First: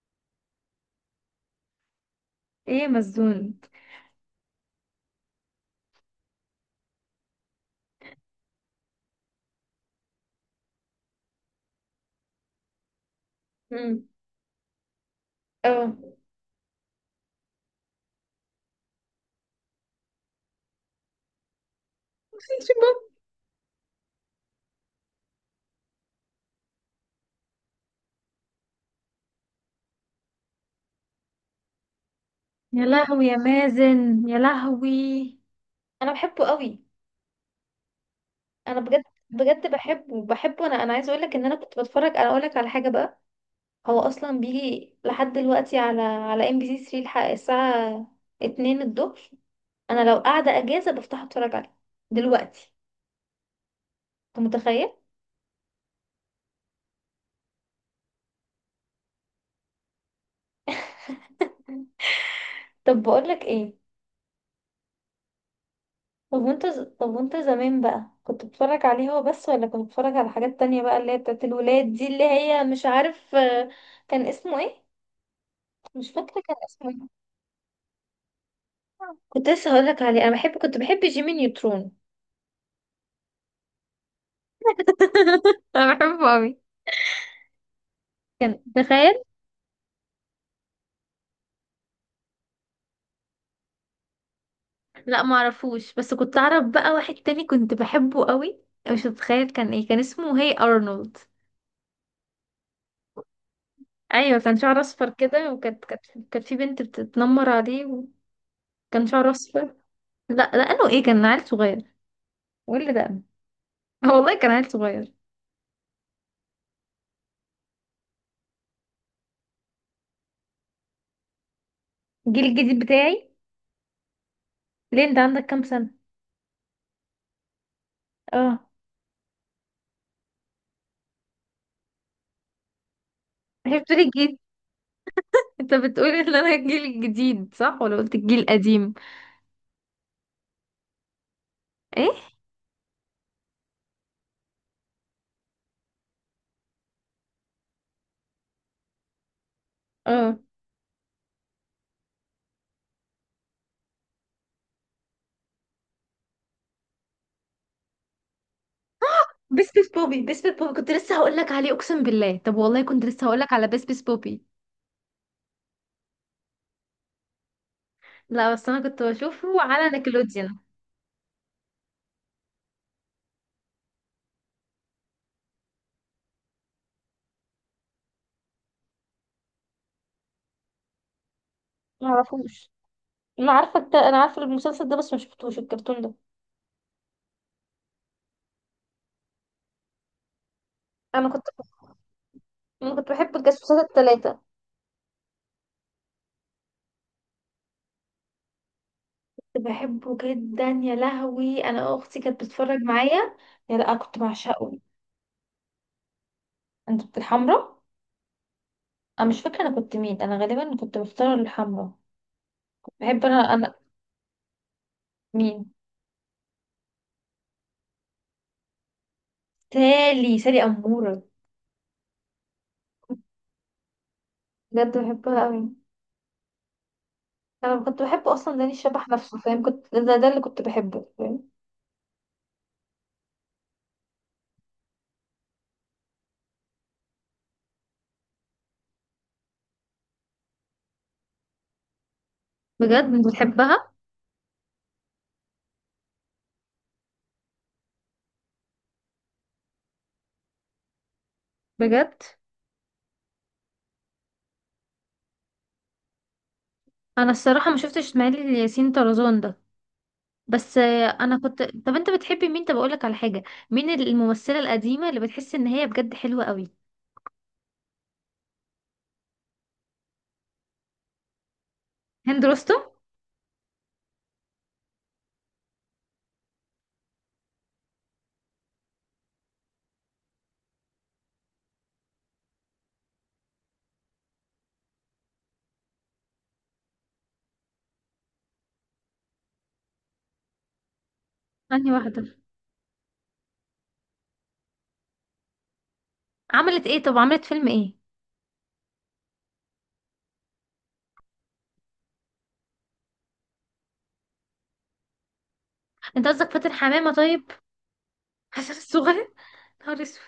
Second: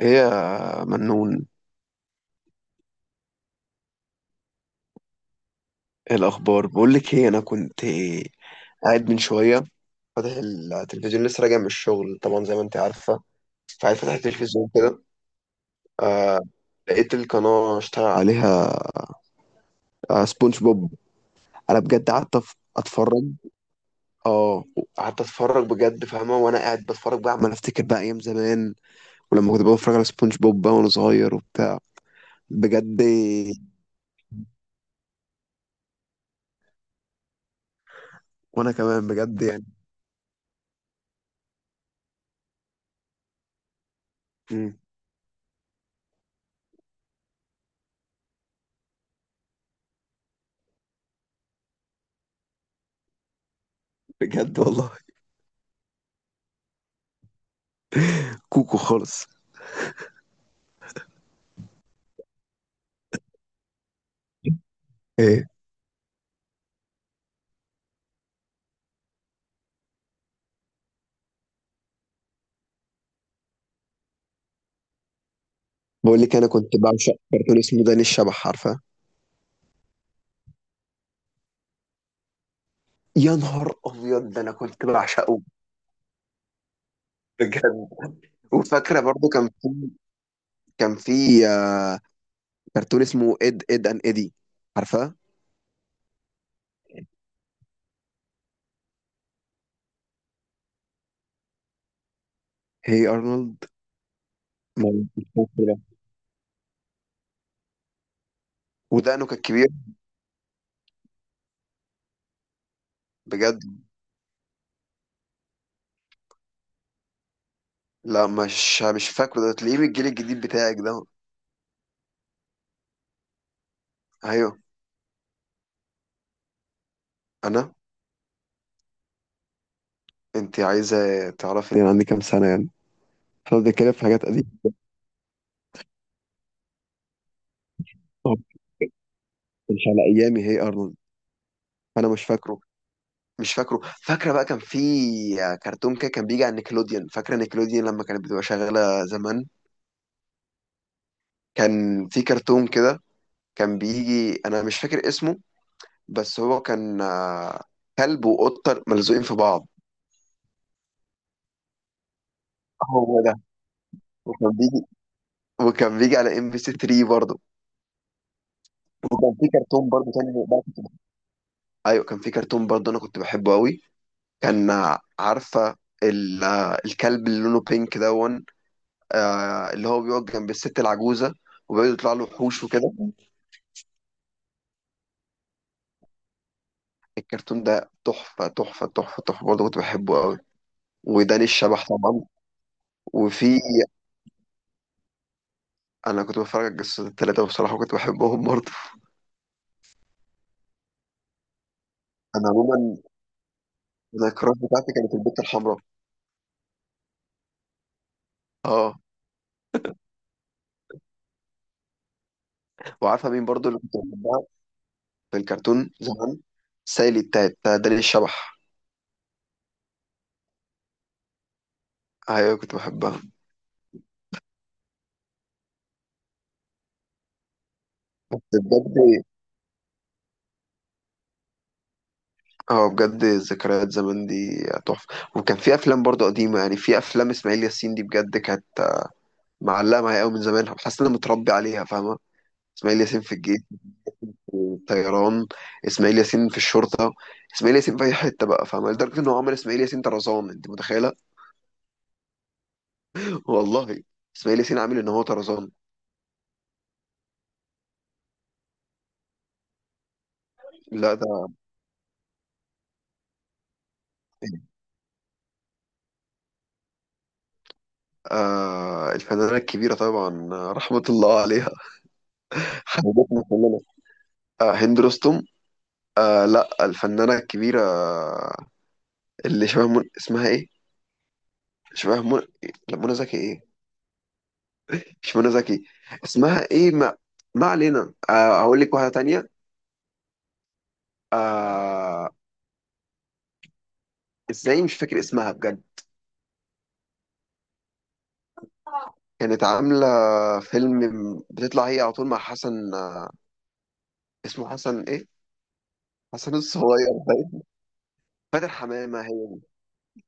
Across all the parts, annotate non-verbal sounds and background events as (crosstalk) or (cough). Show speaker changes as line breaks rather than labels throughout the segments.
ايه يا منون؟
ايه مسجون.
ايه الاخبار؟ بقول لك ايه، انا كنت قاعد من شويه فاتح التلفزيون، لسه راجع من الشغل طبعا زي ما انت عارفه. فقاعد
امم
فاتح التلفزيون كده.
اه (laughs)
آه، لقيت القناه اشتغل عليها. آه، سبونج بوب. انا بجد قعدت
شباب.
اتفرج. اه، قعدت اتفرج بجد فاهمه، وانا قاعد بتفرج بقى عمال افتكر بقى ايام زمان، ولما كنت بتفرج على سبونج بوب بقى وانا صغير وبتاع.
يا
بجد.
لهوي يا مازن يا لهوي، انا بحبه قوي.
وانا
انا بجد،
كمان بجد يعني.
بجد بحبه انا عايزه اقول لك ان انا كنت بتفرج. انا اقول لك على حاجه بقى. هو اصلا
مم،
بيجي لحد دلوقتي على ام بي سي 3، الحق الساعه 2 الظهر. انا لو قاعده اجازه بفتح اتفرج عليه دلوقتي. انت
بجد
متخيل؟
والله، كوكو خالص.
طب بقول لك ايه؟
إيه،
طب طب وانت زمان بقى كنت بتتفرج عليه هو بس ولا كنت بتتفرج على حاجات تانية بقى اللي هي بتاعت الولاد دي اللي هي مش عارف آه، كان اسمه ايه؟ مش
بقول لك
فاكرة
انا
كان
كنت
اسمه
بعشق
ايه.
كرتون اسمه داني الشبح، عارفه؟
كنت لسه هقولك عليه، انا بحب، كنت بحب جيمي نيوترون.
يا نهار ابيض، ده انا كنت بعشقه
(laughs) انا بحبه قوي.
بجد.
كان
وفاكره
تخيل.
برضو، كان في آه، كرتون اسمه اد ان ايدي، عارفه؟
لا ما اعرفوش، بس كنت اعرف بقى واحد تاني كنت بحبه قوي، مش هتخيل كان ايه، كان اسمه هي ارنولد.
هي ارنولد؟
ايوه كان شعره اصفر
مش فاكر
كده
ده.
وكانت كانت كانت في بنت بتتنمر عليه، وكان
ودقنه
شعره
كان كبير.
اصفر. لا لانه ايه كان عيل صغير واللي ده
بجد؟
(laughs) آه والله كان عيل صغير.
لا، مش فاكره ده، تلاقيه من الجيل الجديد بتاعك ده.
الجيل الجديد بتاعي؟
ايوه،
ليه، انت عندك كام سنة؟
انا.
اه.
انت عايزه تعرفي انا عندي كام سنه يعني؟ احنا
(laughs) هي
بنتكلم في
بتقولي
حاجات
الجيل،
قديمه.
انت بتقولي ان انا الجيل الجديد صح ولا قلت الجيل القديم؟
مش على ايامي هي ارنولد. انا
ايه؟
مش فاكره فاكره بقى كان في كرتون كده، كان بيجي على نيكلوديان، فاكره نيكلوديان لما كانت بتبقى شغاله زمان؟
اه.
كان في كرتون كده كان بيجي، انا مش فاكر اسمه، بس هو كان آه، كلب وقطه ملزوقين في بعض.
بس بس بوبي، بس بس بوبي، كنت لسه هقول لك عليه، اقسم بالله. طب والله كنت
هو
لسه هقول
ده.
لك على بس بس بوبي.
وكان بيجي وكان بيجي على ام بي سي 3 برضه.
لا بس انا كنت
وكان في
بشوفه
كرتون
على
برضه تاني
نيكلوديان.
بقى كنت بحبه. ايوه كان في كرتون برضه انا كنت بحبه قوي، كان آه، عارفه آه، الكلب اللي لونه بينك دون، آه، اللي هو بيقعد جنب الست العجوزه، وبيقعد
ما
يطلع له وحوش
اعرفوش.
وكده.
انا عارفه انا عارفه المسلسل ده بس ما شفتوش الكرتون ده.
الكرتون ده تحفة، تحفة تحفة تحفة، برضه كنت بحبه قوي.
انا
وداني
كنت
الشبح طبعا.
انا كنت بحب
وفي،
الجاسوسات الثلاثه.
أنا كنت بتفرج على الجاسوسات التلاتة وبصراحة كنت بحبهم برضه.
كنت بحبه جدا يا لهوي، انا اختي كانت
أنا
بتتفرج
عموما،
معايا. يا لا كنت
أنا الكراس
بعشقه.
بتاعتي كانت البت الحمراء.
انت كنت الحمرا.
اه.
انا مش فاكره انا كنت مين، انا غالبا كنت بختار الحمرا. بحب.
وعارفة مين
انا
برضه
انا
اللي كنت بحبها في
مين
الكرتون زمان؟ سايلي بتاعت بتاع داني الشبح.
سالي، سالي اموره.
أيوة كنت بحبها.
بجد بحبها قوي. انا كنت بحب اصلا
بس
داني
بجد،
الشبح نفسه، فاهم؟ كنت ده اللي كنت بحبه، فاهم.
اه بجد، ذكريات زمان دي تحفة. وكان في أفلام برضه قديمة يعني، في أفلام إسماعيل ياسين دي بجد كانت معلقة معايا قوي من زمان، حاسس إن أنا متربي عليها، فاهمة؟ إسماعيل
بجد
ياسين
انت
في الجيش،
بتحبها.
الطيران، اسماعيل ياسين في الشرطه، اسماعيل ياسين في اي حته بقى، فاهمه؟ لدرجه ان هو عمل اسماعيل ياسين طرزان، انت متخيله؟
بجد
(laughs) والله، اسماعيل ياسين عامل ان هو طرزان.
انا الصراحه ما شفتش اسماعيل ياسين طرزان ده. بس
لا
انا
ده
كنت. طب انت بتحبي مين؟ طب اقول لك على حاجه، مين الممثله القديمه اللي بتحس ان هي بجد حلوه قوي؟
آه الفنانه الكبيره طبعا، آه، رحمه الله عليها. (laughs)
هند رستم.
حبيبتنا كلنا. آه، هند رستم. آه لا، الفنانه الكبيره، آه، اللي شبه اسمها ايه؟ شبه لا، منى زكي؟ ايه، مش منى زكي. اسمها ايه؟ ما، ما علينا، آه هقول لك واحده تانية.
انهي
آه.
واحدة؟
ازاي مش فاكر اسمها بجد.
عملت ايه؟ طب عملت فيلم ايه؟
كانت عاملة فيلم بتطلع هي على طول مع حسن، آه، اسمه حسن ايه؟
انت قصدك
حسن
فاتن حمامة؟
الصغير
طيب.
باين. فاتن
حسن
حمامة
الصغير.
هي دي.
نهار اسود.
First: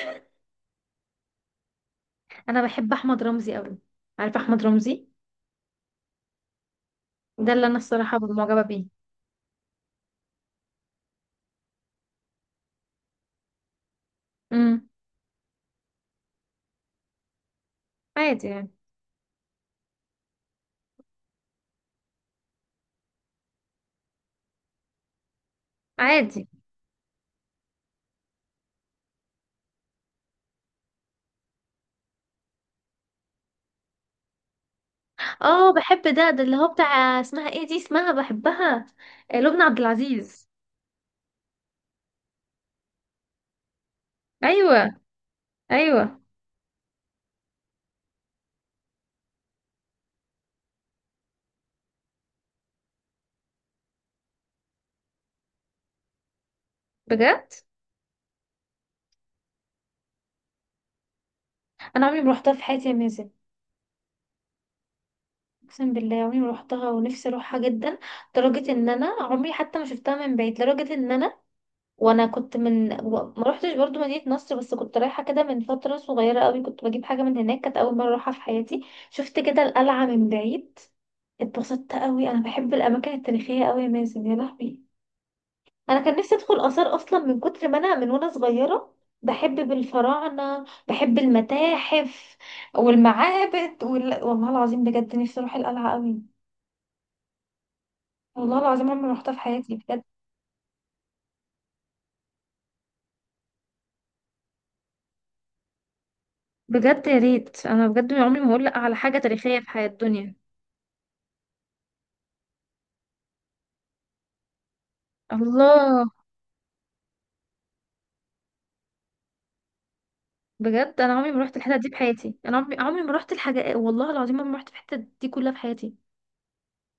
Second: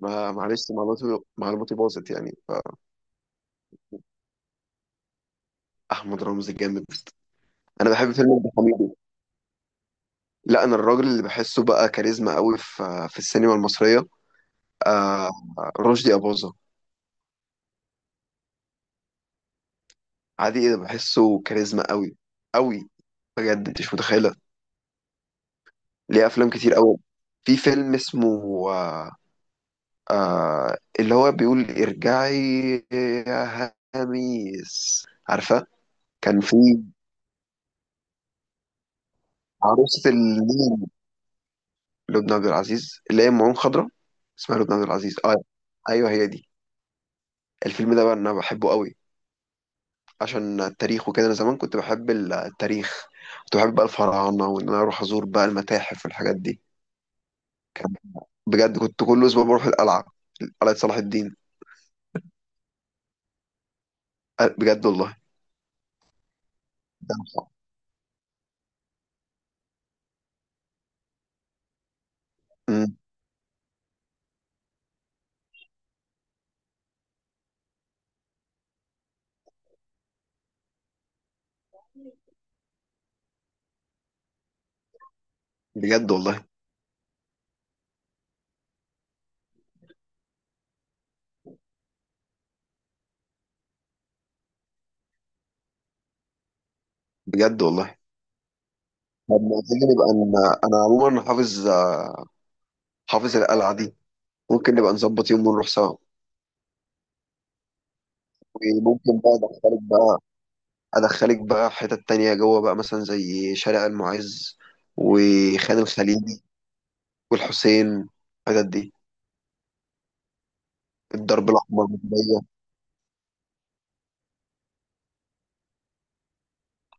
معلش، معلوماتي معلوماتي باظت يعني.
انا بحب احمد رمزي قوي، عارف احمد رمزي؟
فأحمد رمزي الجامد.
ده اللي انا
أنا بحب
الصراحة
فيلم ابن
معجبة
حميدو.
بيه.
لا، أنا الراجل اللي بحسه بقى كاريزما قوي في في السينما المصرية
امم.
آه، رشدي أباظة.
عادي يعني.
عادي؟ إيه ده، بحسه كاريزما قوي قوي، بجد أنت مش متخيلة. ليه
عادي.
أفلام كتير قوي. في فيلم اسمه آه، آه اللي هو بيقول ارجعي يا هاميس، عارفة؟
اه بحب ده،
كان
ده اللي
في
هو بتاع اسمها ايه دي، اسمها بحبها، آه، لبنى عبد
عروسة
العزيز.
المين، لبنى عبد العزيز اللي هي أم عين خضرا، اسمها لبنى عبد
ايوه.
العزيز اه. ايوه
ايوه.
هي دي. الفيلم ده بقى انا بحبه قوي عشان التاريخ وكده. انا زمان كنت بحب التاريخ، كنت بحب بقى الفراعنة، وان انا اروح ازور بقى المتاحف والحاجات دي.
بجد،
بجد كنت كل اسبوع بروح القلعة، قلعة صلاح الدين.
انا عمري ما روحتها في حياتي يا مازن.
أه، بجد والله.
اقسم بالله عمري ما روحتها
ده
ونفسي
أنا-
اروحها جدا. لدرجة ان انا عمري حتى ما شفتها من بعيد، لدرجة ان انا وانا كنت من
أمم،
و- ما روحتش برضو مدينة نصر. بس كنت رايحة كده من فترة صغيرة قوي، كنت بجيب حاجة من هناك، كانت اول مرة اروحها في حياتي. شفت كده القلعة من بعيد. اتبسطت قوي، انا بحب الاماكن التاريخية قوي يا مازن يا لهوي. انا
بجد
كان نفسي
والله.
ادخل اثار اصلا، من كتر ما انا من وانا صغيرة بحب بالفراعنة، بحب المتاحف والمعابد والله العظيم بجد نفسي اروح القلعة قوي.
بجد والله.
والله العظيم عمري ما روحتها في
طب ما
حياتي
تيجي
بجد.
نبقى انا عموما حافظ آه، حافظ القلعه دي، ممكن نبقى نظبط يوم ونروح سوا.
بجد يا ريت. انا بجد عمري ما هقول لا على حاجه
وممكن بقى
تاريخيه في
ادخلك
حياه
بقى،
الدنيا.
ادخلك بقى حتت تانية جوه بقى، مثلا زي شارع المعز وخان
الله.
الخليلي والحسين، الحتت دي،
بجد انا عمري ما
الدرب
رحت الحتت
الاحمر
دي في حياتي،
والميدانية.
انا عمري عمري ما رحت الحاجه، والله العظيم عمري ما رحت في الحتت دي كلها في حياتي.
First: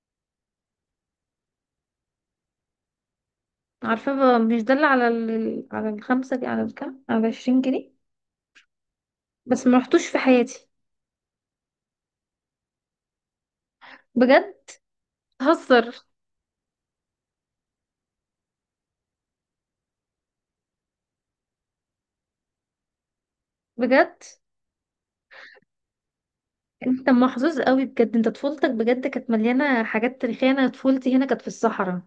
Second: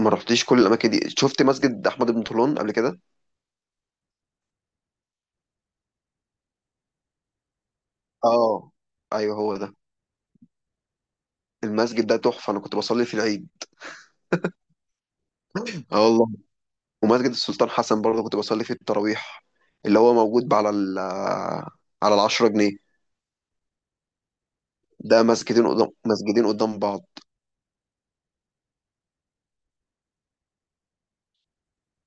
ما رحتيش كل الاماكن دي؟ شفت مسجد احمد بن طولون قبل كده؟
عارفه بقى، مش ده اللي على على الخمسه دي، على على 20 جنيه؟
اه ايوه هو
بس
ده.
ما رحتوش في حياتي.
المسجد ده تحفه، انا كنت بصلي في العيد.
بجد؟
(laughs)
هزر.
اه والله. ومسجد السلطان حسن برضه كنت بصلي فيه التراويح، اللي هو موجود على ال، على العشرة جنيه.
بجد
ده مسجدين قدام، مسجدين قدام بعض.
انت محظوظ قوي، بجد انت طفولتك بجد كانت مليانه حاجات تاريخيه. انا طفولتي هنا كانت في الصحراء،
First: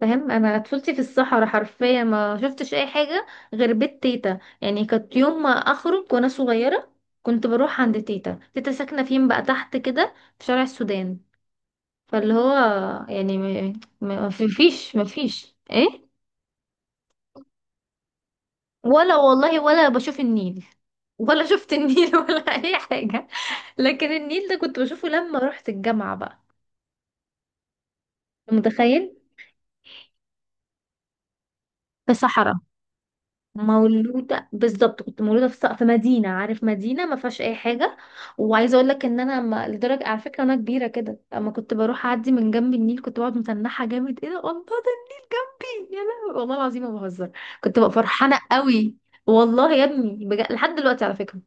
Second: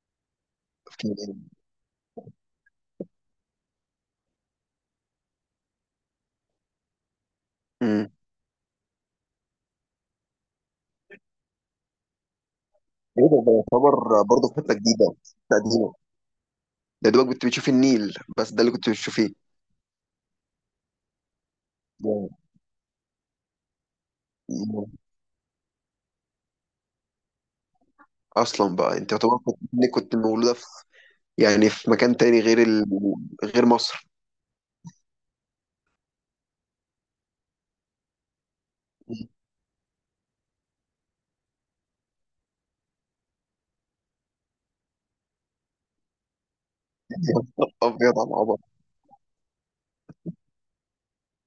فاهم؟ انا طفولتي
في
في
كيلو.
الصحراء حرفيا ما شفتش اي حاجه غير بيت تيتا. يعني كانت يوم ما اخرج وانا صغيره كنت بروح عند
امم.
تيتا. تيتا ساكنه فين بقى؟ تحت كده في شارع السودان. فاللي هو
ايه
يعني
ده، ده
ما ما-
يعتبر
ما في-
برضه في حته
فيش ما
جديده،
فيش
تقديمه.
ايه.
ده دوبك كنت بتشوف النيل، بس ده اللي كنت
ولا
بتشوفيه
والله ولا بشوف النيل، ولا شفت النيل (laughs)
يعني-
ولا اي حاجه. لكن النيل ده كنت
يعني
بشوفه لما رحت الجامعه بقى.
اصلا بقى
متخيل؟
انت يعتبر كنت، إنك كنت مولوده في، يعني في
في
مكان تاني
صحراء.
غير غير مصر.
مولودة بالظبط، كنت مولودة في في مدينة، عارف، مدينة ما فيهاش أي حاجة. وعايزة أقول لك إن أنا ما... لدرجة، على فكرة أنا كبيرة كده أما كنت بروح أعدي من جنب النيل كنت بقعد متنحة جامد، إيه ده، الله ده النيل جنبي يا لهوي، والله العظيم ما بهزر. كنت ببقى
ابيض على
فرحانة
العبط،
قوي. والله يا ابني لحد دلوقتي على فكرة،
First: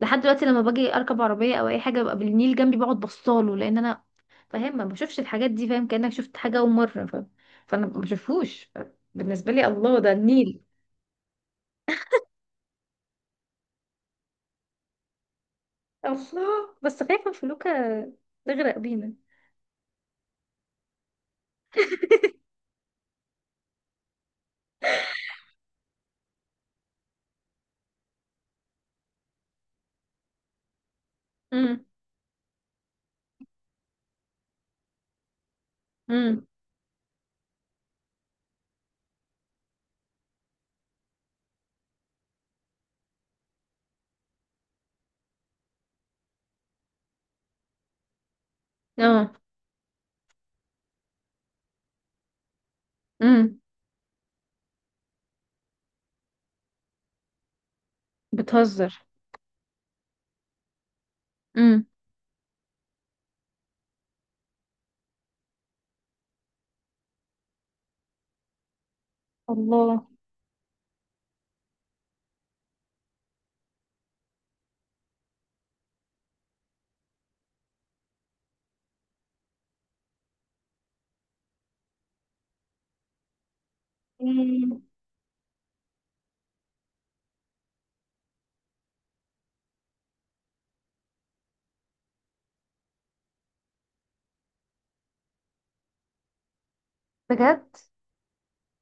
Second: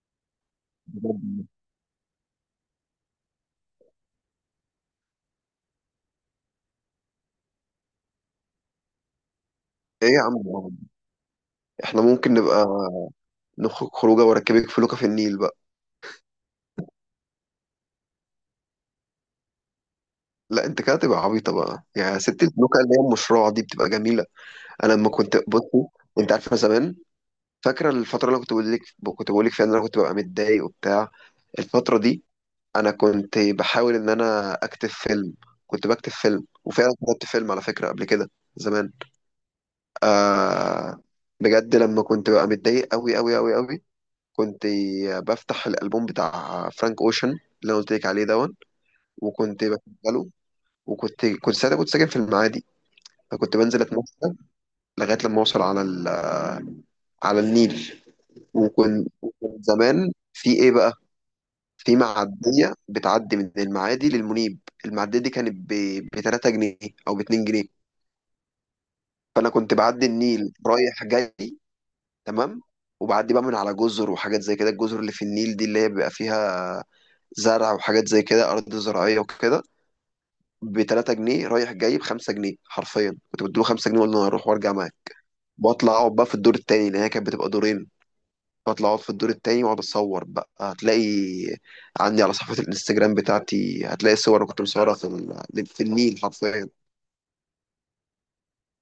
لحد دلوقتي لما باجي أركب
بجد.
عربية أو أي حاجة ببقى بالنيل جنبي بقعد بصاله، لأن أنا فاهم ما بشوفش الحاجات دي، فاهم كأنك شفت حاجة أول مرة، فاهم؟ فأنا ما بشوفهوش، بالنسبة لي الله
ايه
ده
يا عم
النيل.
العبط ده؟ احنا ممكن نبقى نخرج خروجه واركبك فلوكه في النيل بقى.
الله. بس خايفة فلوكة تغرق بينا.
لا انت كده تبقى عبيطه بقى، يعني ست البلوكه اللي هي المشروع دي بتبقى جميله. انا لما كنت بصي، انت عارفه زمان، فاكره الفتره اللي أنا كنت بقول لك، كنت بقول لك فيها ان انا كنت ببقى متضايق وبتاع؟
امم.
الفتره دي انا كنت بحاول ان انا اكتب فيلم. كنت بكتب
امم.
فيلم، وفعلا كتبت فيلم على فكره قبل كده، زمان. آه. بجد لما كنت ببقى متضايق قوي قوي قوي قوي، كنت بفتح الالبوم بتاع فرانك اوشن اللي انا قلت لك عليه دون،
اه.
وكنت بشغله. وكنت ساعتها كنت ساكن في المعادي، فكنت
امم.
بنزل اتمشى لغايه لما اوصل على على النيل.
بتهزر.
وكن وكن زمان في ايه بقى،
امم.
في معديه بتعدي من المعادي للمنيب. المعديه دي كانت ب 3 جنيه او ب 2 جنيه، فانا كنت
الله.
بعدي النيل رايح جاي تمام، وبعدي بقى من على جزر وحاجات زي كده، الجزر اللي في النيل دي اللي هي بيبقى فيها زرع وحاجات زي كده، ارض زراعيه وكده. ب 3 جنيه رايح جاي، ب 5 جنيه حرفيا كنت بديله 5 جنيه واقول له انا هروح وارجع
مم.
معاك، واطلع اقعد بقى في الدور التاني لان هي كانت بتبقى دورين. بطلع اقعد في الدور التاني واقعد اتصور بقى. هتلاقي عندي على صفحة الانستجرام بتاعتي هتلاقي صور كنت مصورها في في النيل حرفيا.
بجد،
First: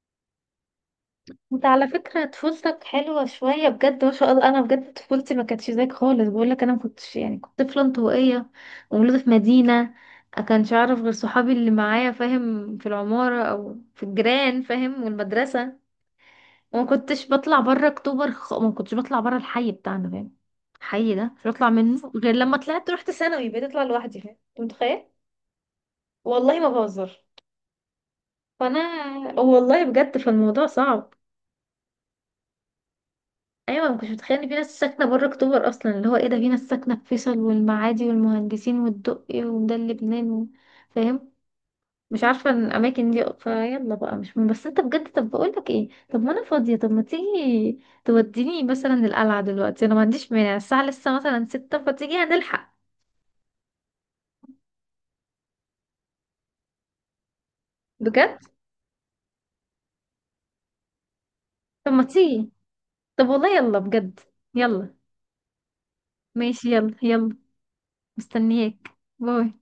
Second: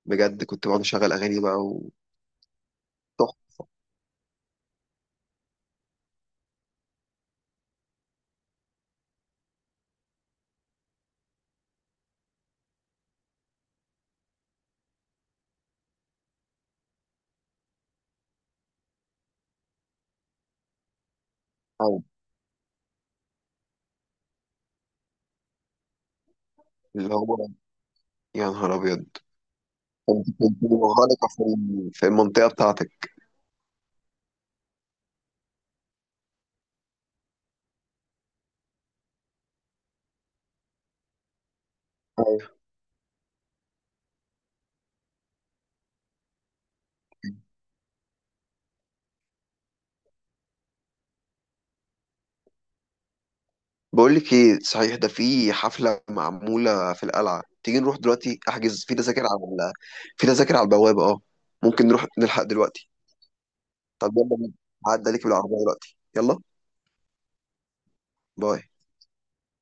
بجد كنت بقعد اشغل اغاني بقى
انت على
وتحفة،
فكرة طفولتك حلوة شوية بجد ما شاء الله. انا بجد طفولتي ما كانتش زيك خالص، بقولك انا ما كنتش يعني كنت طفلة انطوائية، ومولودة في مدينة، ما كانش اعرف غير صحابي اللي معايا فاهم، في العمارة او في الجيران فاهم والمدرسة. وما كنتش بطلع بره اكتوبر، ما كنتش بطلع بره الحي بتاعنا، فاهم؟ الحي ده مش بطلع منه غير لما طلعت رحت ثانوي بقيت اطلع لوحدي، فاهم، انت متخيل؟ والله ما بهزر.
اللي هو يا نهار ابيض.
فانا والله بجد
كنت كنت
فالموضوع صعب.
منغلقة في في المنطقة بتاعتك.
ايوه ما كنتش متخيل ان في ناس ساكنه بره اكتوبر اصلا، اللي هو ايه ده، في ناس ساكنه في فيصل والمعادي والمهندسين والدقي وده لبنان فاهم. مش
أيوة.
عارفة الأماكن دي، فيلا بقى مش مهم. بس أنت بجد، طب بقولك إيه، طب ما أنا فاضية، طب ما تيجي توديني مثلا القلعة دلوقتي؟ أنا ما عنديش مانع. الساعة لسه مثلا 6 فتيجي هنلحق.
بقول لك ايه صحيح، ده في حفلة معمولة في القلعة، تيجي نروح
بجد؟
دلوقتي؟ احجز في تذاكر على ال، في تذاكر على البوابة اه، ممكن
طب ما
نروح نلحق
تيجي.
دلوقتي.
طب والله يلا
طب
بجد.
يلا بينا.
يلا.
هعدي عليك بالعربية دلوقتي، يلا،
ماشي يلا يلا.
باي.
مستنياك. باي.